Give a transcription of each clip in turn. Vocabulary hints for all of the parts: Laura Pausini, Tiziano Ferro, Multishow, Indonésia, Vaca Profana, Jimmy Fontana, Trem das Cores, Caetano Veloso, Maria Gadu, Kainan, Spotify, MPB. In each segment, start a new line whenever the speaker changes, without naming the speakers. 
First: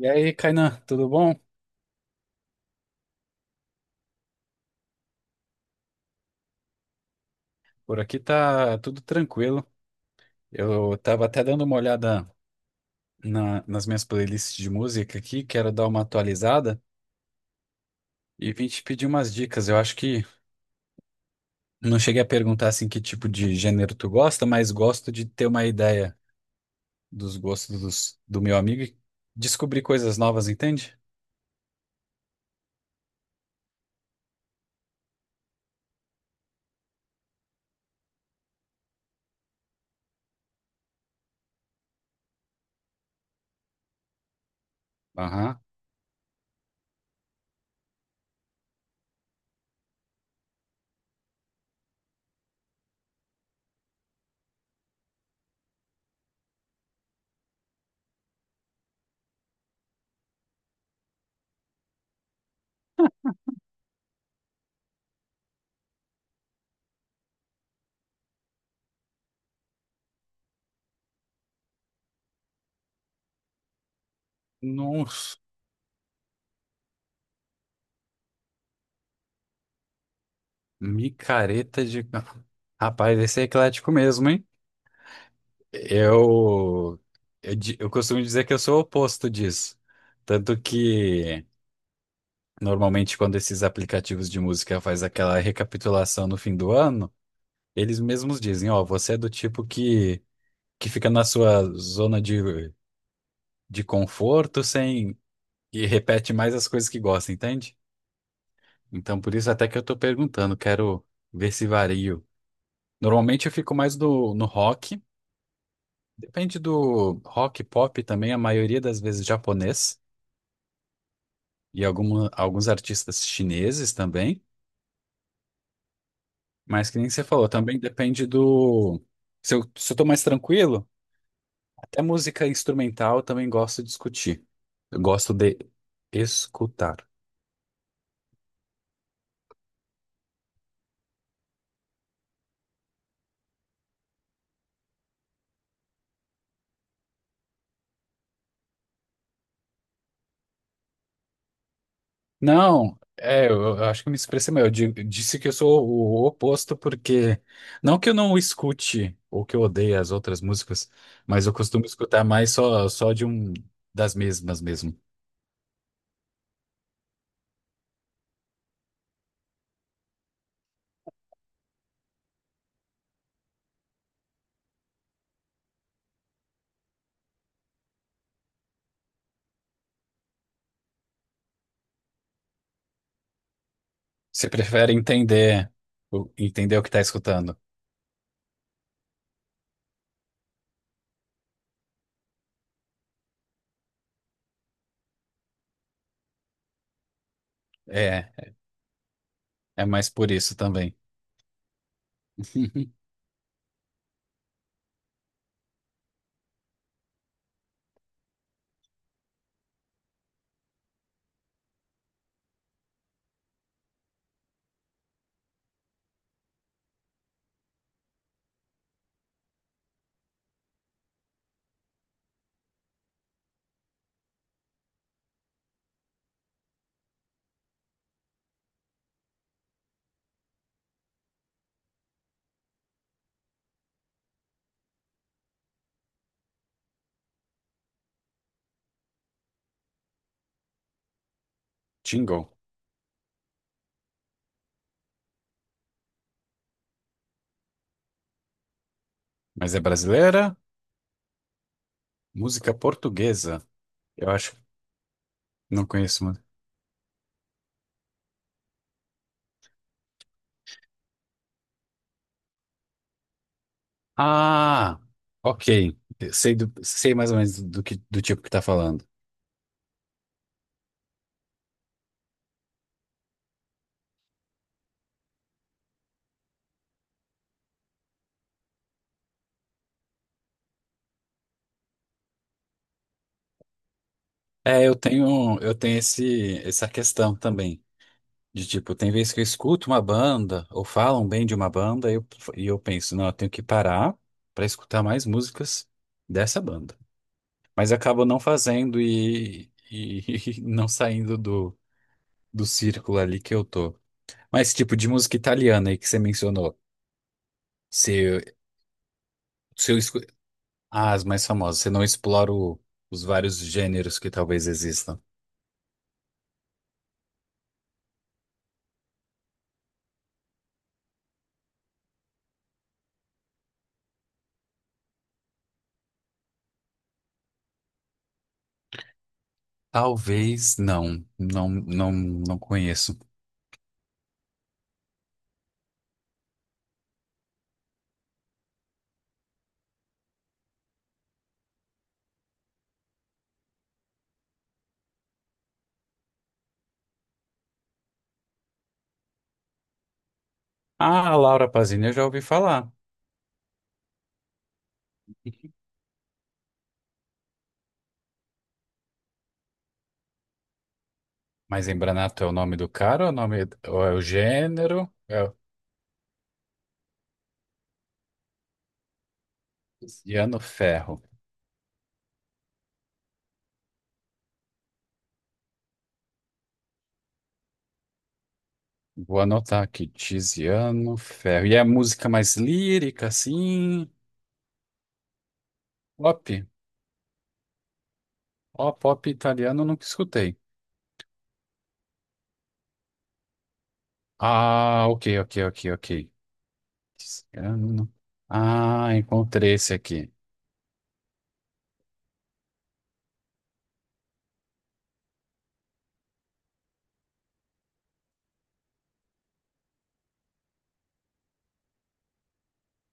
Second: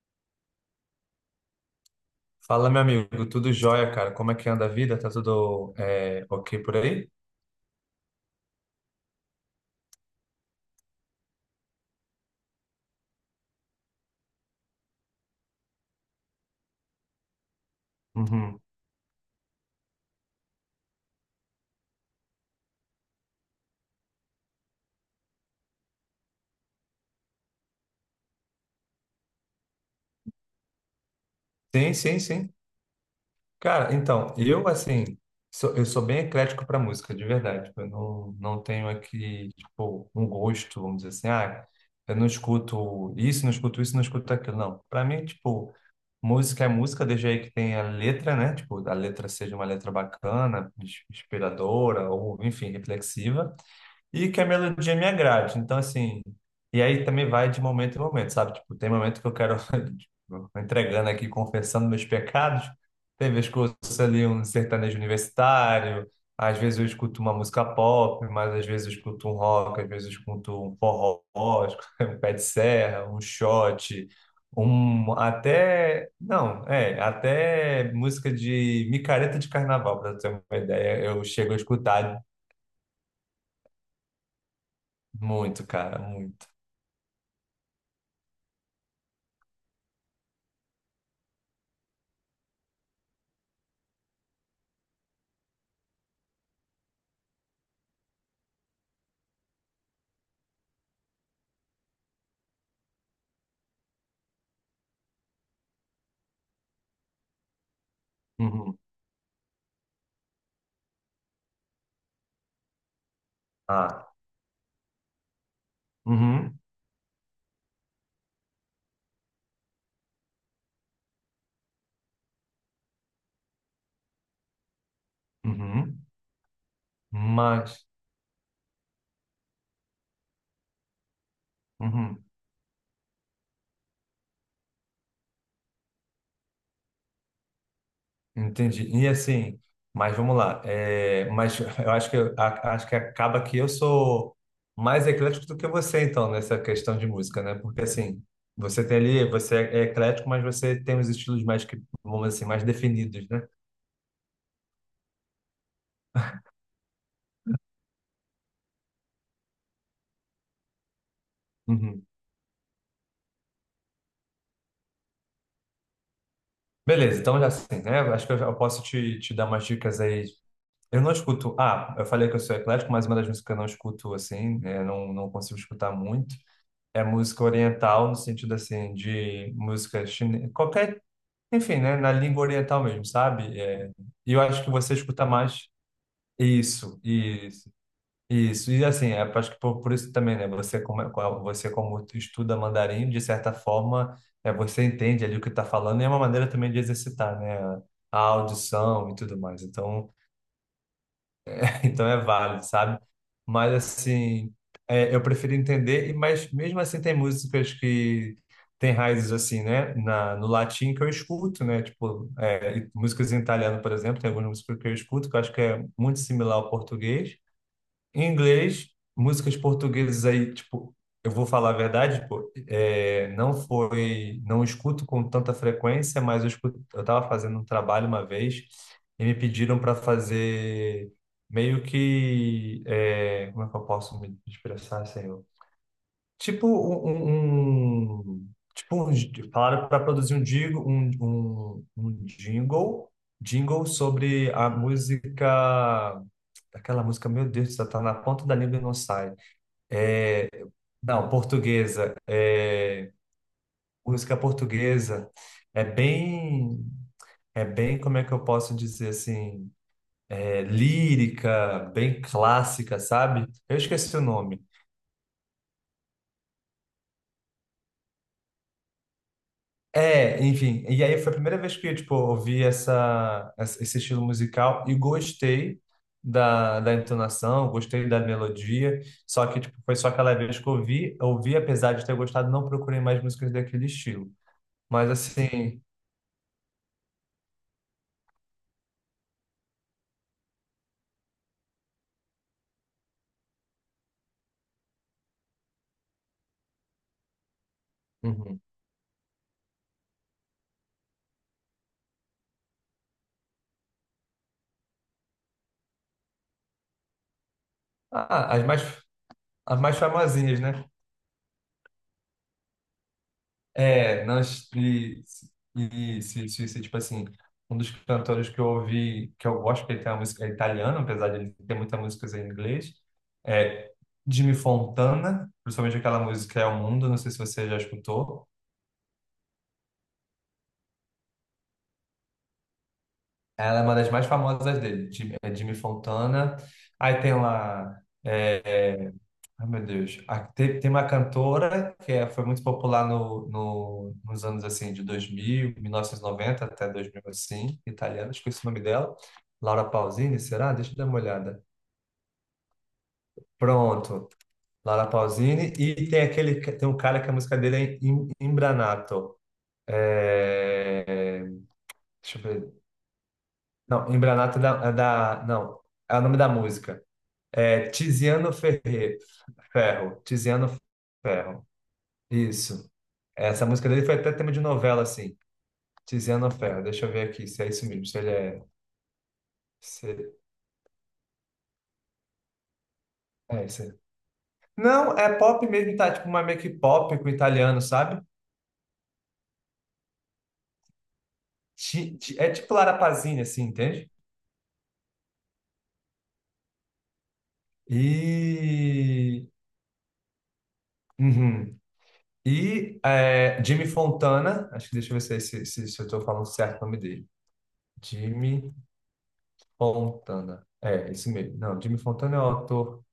E aí, Kainan, tudo bom?
Fala, meu amigo, tudo jóia, cara? Como é que anda a vida? Tá tudo ok por aí?
Por aqui tá tudo tranquilo. Eu tava até dando uma olhada nas minhas playlists de música aqui, quero dar uma atualizada e
Uhum.
vim te pedir umas dicas. Eu acho que não cheguei a perguntar assim que tipo de gênero tu gosta, mas gosto de ter uma ideia dos gostos do meu amigo e descobrir coisas novas, entende?
Sim, sim, sim. Cara, então, eu, assim, eu sou bem eclético para música, de verdade. Eu não tenho aqui, tipo, um gosto, vamos dizer assim, ah, eu não escuto isso, não escuto isso, não escuto aquilo. Não, para mim,
Aham.
tipo, música é música, desde aí que tem a letra, né? Tipo, a letra seja uma letra bacana, inspiradora, ou, enfim, reflexiva. E que a melodia me agrade. Então, assim, e aí também vai de momento em momento, sabe? Tipo, tem momento que eu quero, tipo, entregando aqui, confessando meus pecados. Tem vezes que eu ouço ali um sertanejo universitário, às vezes eu escuto uma música pop, mas às vezes eu escuto um rock, às vezes eu escuto um forró, um pé de serra, um shot, um
Nossa,
até, não, até música de micareta de carnaval, para ter uma ideia, eu chego a
micareta de.
escutar
Rapaz, esse é eclético mesmo, hein?
muito, cara, muito.
Eu, eu costumo dizer que eu sou o oposto disso. Tanto que, normalmente, quando esses aplicativos de música faz aquela recapitulação no fim do ano, eles mesmos dizem, ó, você é do tipo que fica na sua zona de conforto sem, e repete mais as coisas que gosta, entende?
Uhum.
Então, por isso até que eu tô perguntando, quero ver se vario. Normalmente eu fico mais
Ah,
no rock, depende
uhum,
do rock, pop também, a maioria das vezes japonês. E alguma, alguns artistas chineses também,
uhum,
mas que nem você falou, também
mas,
depende do. Se eu tô mais tranquilo, até
uhum,
música instrumental eu também gosto de discutir. Eu gosto de escutar.
entendi. E assim, mas vamos lá. Mas eu acho que acho que acaba que eu sou mais eclético do que você, então, nessa questão de música, né? Porque assim, você tem ali, você é eclético, mas você tem os estilos mais que, vamos dizer assim, mais
Não,
definidos, né?
é, eu acho que eu me expressei mal. Disse que eu sou o oposto, porque não que eu não escute ou que eu odeie as outras músicas, mas eu costumo
Uhum.
escutar mais só de um das mesmas mesmo.
Beleza, então já assim, né? Acho que eu posso te dar umas dicas aí. Eu não escuto. Ah, eu falei que eu sou eclético, mas uma das músicas que eu não escuto assim, né? Não consigo escutar muito. É música oriental, no sentido assim, de música chinesa, qualquer, enfim, né, na língua oriental mesmo, sabe? E eu
Você
acho que
prefere
você escuta mais.
entender, entender o que tá
Isso,
escutando.
isso, isso. E assim, acho que por isso também, né, você como estuda mandarim, de certa forma, você entende ali o que está falando e é uma maneira também de exercitar, né, a
É.
audição e tudo mais.
É mais
Então,
por isso também.
então é válido, sabe? Mas assim, eu prefiro entender, mas mesmo assim tem músicas que têm raízes assim, né? No latim que eu escuto, né? Tipo, e músicas em italiano, por exemplo, tem algumas músicas que eu escuto que eu acho que é muito similar ao português em inglês. Músicas portuguesas aí, tipo, eu vou falar a verdade, pô, não foi, não escuto com tanta frequência, mas eu escuto. Eu estava fazendo um trabalho uma vez e me pediram para fazer meio que, como é que eu posso me expressar, senhor? Falaram para produzir um jingle, um
Jingle.
jingle, jingle sobre a música. Aquela música, meu Deus, do céu, tá na ponta da língua e não sai.
Mas é brasileira?
É, não, portuguesa.
Música portuguesa. Eu
Música
acho que
portuguesa é
não conheço muito.
bem, é bem, como é que eu posso dizer assim, lírica, bem clássica, sabe? Eu esqueci o nome.
Ah, ok. Sei, sei mais ou menos do que do tipo que tá falando.
Enfim, e aí foi a primeira vez que, tipo, ouvi esse estilo musical e gostei da entonação, gostei da melodia. Só que, tipo, foi só aquela vez que eu ouvi, ouvi, apesar de ter gostado, não procurei mais músicas daquele estilo.
É, eu
Mas,
tenho eu
assim,
tenho esse essa questão também. De tipo, tem vezes que eu escuto uma banda ou falam bem de uma banda e eu penso, não, eu tenho que parar para escutar mais músicas dessa banda. Mas acabo não
uhum.
fazendo e não saindo do círculo ali que eu tô. Mas tipo de música italiana aí que você mencionou,
Ah,
se,
as mais, as
se
mais
eu escu...
famosinhas, né?
Ah, as mais famosas, você não explora os vários gêneros
É,
que talvez
nós
existam.
e, e se, tipo assim, um dos cantores que eu ouvi, que eu gosto, que ele tem uma música italiana, apesar de ele ter muita música em inglês, é Jimmy Fontana, principalmente aquela música É o Mundo, não sei se você já escutou.
Talvez não conheço.
Ela é uma das mais famosas dele, Jimmy, é Jimmy Fontana. Aí tem lá é, ai, meu Deus. Ah, tem uma cantora que é, foi muito popular nos anos assim de dois mil mil novecentos e noventa até 2000 assim, italiana, esqueci o nome dela. Laura Pausini, será? Deixa eu dar uma
Ah, a
olhada.
Laura Pausini eu já ouvi falar,
Pronto, Laura Pausini. E tem um cara que a música dele é Imbranato. É,
mas
deixa eu
Embranato é o
ver.
nome do cara, ou é o nome ou é
Não,
o
Imbranato
gênero? É o
não, é o nome da música. É Tiziano Ferro.
Tiziano
Tiziano
Ferro.
Ferro. Isso. Essa música dele foi até tema de novela, assim. Tiziano Ferro. Deixa eu ver aqui se é isso mesmo. Se ele é.
Vou anotar aqui,
Se...
Tiziano Ferro. E é música mais lírica,
É isso aí.
assim,
Não, é pop mesmo, tá? Tipo uma
pop.
meio que pop com italiano, sabe?
Ó, pop italiano eu nunca escutei.
É tipo Lara Pazzini, assim, entende?
Ah, ok. Desgrama. Ah,
E.
encontrei esse aqui.
Uhum. E Jimmy Fontana. Acho que deixa eu ver se, é esse- se eu tô falando certo o nome dele. Jimmy Fontana. É, isso mesmo. Não, Jimmy Fontana é o autor.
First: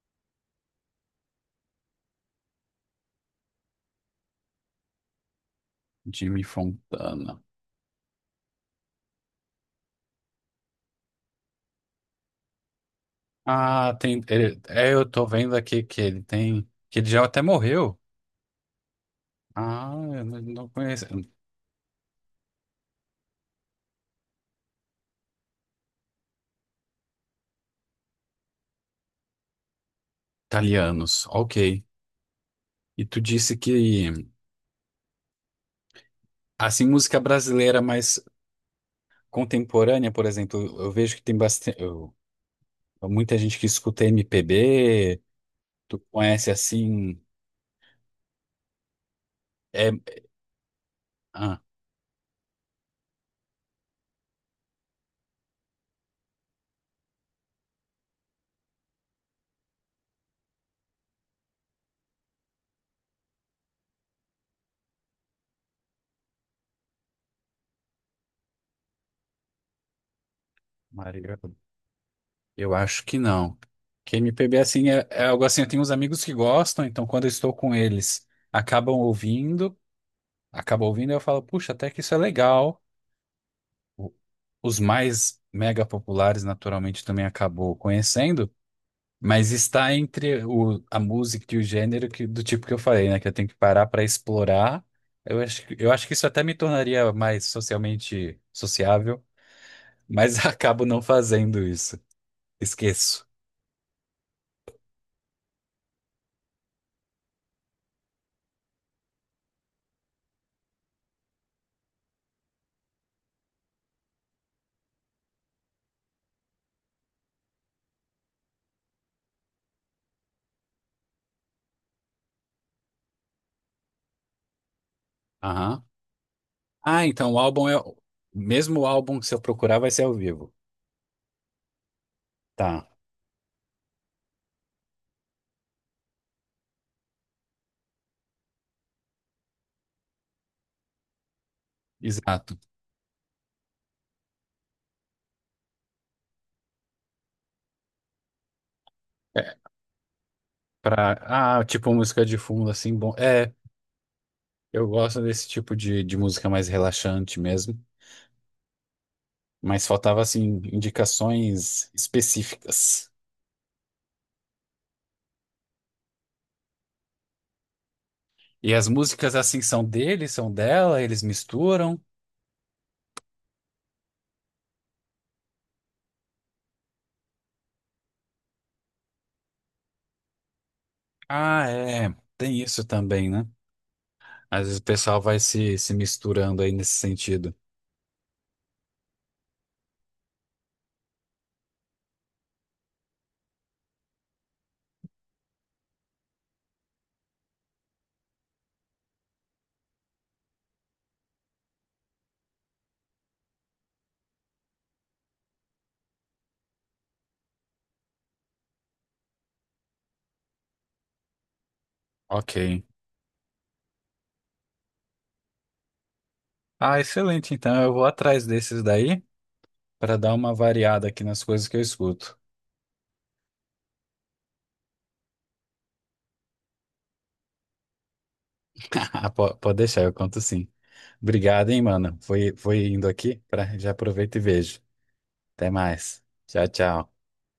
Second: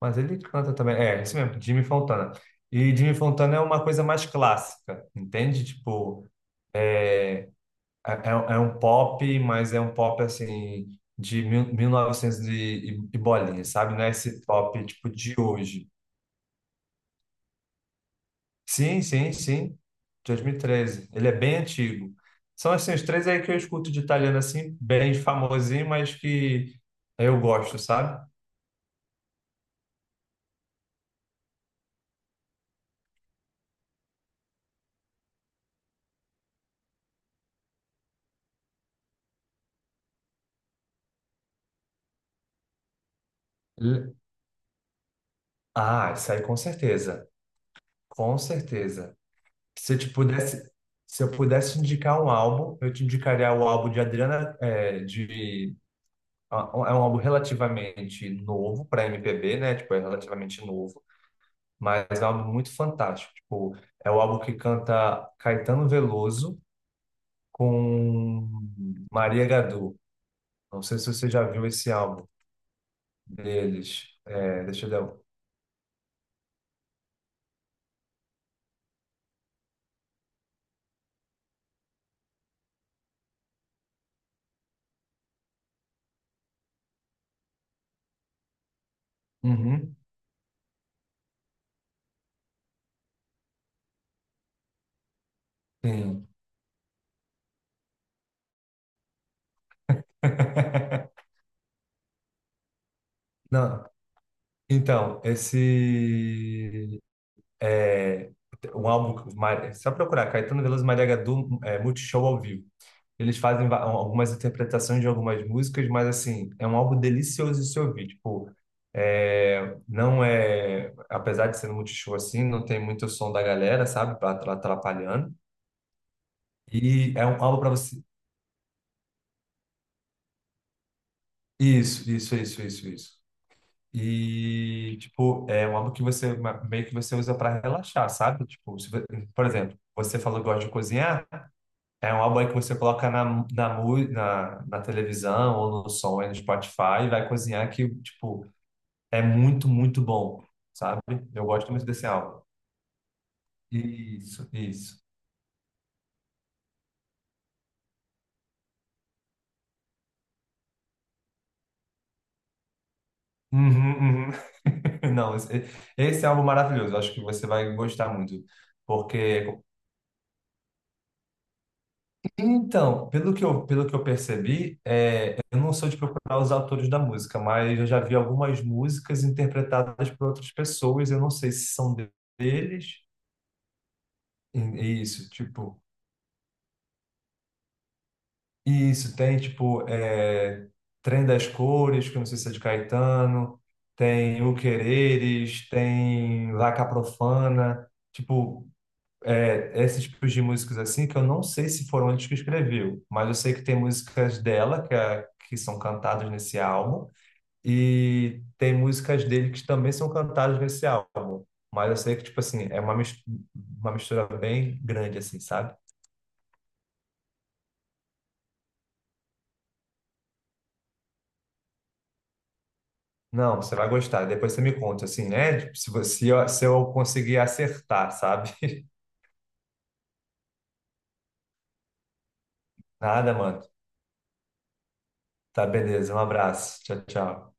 Mas ele canta também. É, isso mesmo, Jimmy Fontana. E Jimmy Fontana é uma coisa mais clássica, entende? Tipo,
Jimmy Fontana.
é, é um pop, mas é um pop assim de 1900 e bolinha, sabe?
Ah,
Não é
tem.
esse pop
É, eu
tipo
tô
de
vendo aqui
hoje.
que ele tem. Que ele já até morreu.
Sim, sim, sim. De
Ah, eu não
dois mil e
não conheço.
treze Ele é bem antigo. São assim, os três aí que eu escuto de italiano assim, bem famosinho, mas que eu gosto, sabe?
Italianos, ok. E tu disse que, assim, música brasileira mais contemporânea, por exemplo, eu vejo que tem bastante. Muita gente que escuta
L-
MPB. Tu
Ah, isso aí
conhece
com
assim.
certeza. Com certeza.
É,
Se eu te pudesse, se eu
ah,
pudesse indicar um álbum, eu te indicaria o álbum de Adriana, é um álbum relativamente novo para MPB, né? Tipo, é relativamente novo, mas é um álbum muito fantástico. Tipo, é o álbum que canta Caetano Veloso com Maria Gadu. Não sei se você
Maria.
já viu esse álbum
Eu acho que não.
deles.
Que MPB
É, deixa
assim
eu
é,
dar.
é algo assim, eu tenho uns amigos que gostam, então quando eu estou com eles, acabam ouvindo, acabam ouvindo, e eu falo, puxa, até que isso é legal. O- Os mais mega populares naturalmente também acabou conhecendo, mas está
Uhum,
entre a música e o gênero do tipo que eu falei, né, que eu tenho que parar para explorar. Eu eu acho que isso
sim.
até me tornaria mais socialmente sociável, mas acabo não fazendo isso. Esqueço.
Não. Então, esse é um álbum. Só procurar Caetano Veloso e Maria Gadu é, Multishow ao vivo. Eles fazem algumas interpretações de algumas músicas, mas assim, é um álbum delicioso de se ouvir. Tipo, não é. Apesar de ser no Multishow assim, não tem muito som da galera, sabe? Atrapalhando.
Aham. Ah,
E é
então o
um álbum
álbum
para
é.
você.
Mesmo o álbum que se eu procurar vai ser ao vivo.
Isso, isso, isso,
Tá,
isso, isso. E, tipo, é um álbum que você meio que você usa para relaxar, sabe? Tipo, se vo- por exemplo, você falou que gosta de cozinhar. É um álbum aí que
exato.
você coloca na televisão ou no som aí no Spotify e vai cozinhar que, tipo, é
É,
muito, muito bom, sabe?
pra...
Eu
Ah,
gosto muito
tipo
desse
música de
álbum.
fundo, assim, bom. É,
Isso,
eu
isso.
gosto desse tipo de música mais relaxante mesmo. Mas faltava, assim, indicações específicas.
Uhum, uhum. Não, esse é um álbum maravilhoso. Eu acho que você vai gostar muito.
E as músicas,
Porque,
assim, são dele, são dela, eles misturam.
então, pelo que eu percebi, eu não sou de procurar os autores da música, mas eu já vi algumas músicas interpretadas por outras pessoas. Eu não sei
Ah,
se são de-
é. Tem isso
deles
também, né? Às vezes o pessoal
Isso,
vai se,
tipo,
se misturando aí nesse sentido.
isso tem tipo Trem das Cores, que eu não sei se é de Caetano, tem O tem Vaca Profana. Tipo, é, esses tipos de músicas assim que eu não sei se foram eles que escreveu, mas eu sei que tem músicas dela que são cantadas nesse álbum e tem músicas dele que também são cantadas nesse álbum. Mas eu sei que, tipo
Ok.
assim, é uma mistura bem grande, assim, sabe?
Ah, excelente. Então eu vou atrás desses daí, para dar uma variada aqui nas coisas que eu escuto.
Não, você vai gostar. Depois você me conta, assim, né? Tipo, se eu conseguir acertar, sabe?
Ah, pode deixar, eu conto sim. Obrigado, hein, mano. Foi, foi indo
Nada,
aqui,
mano.
pra, já aproveito e vejo.
Tá,
Até
beleza. Um
mais. Tchau,
abraço. Tchau,
tchau.
tchau.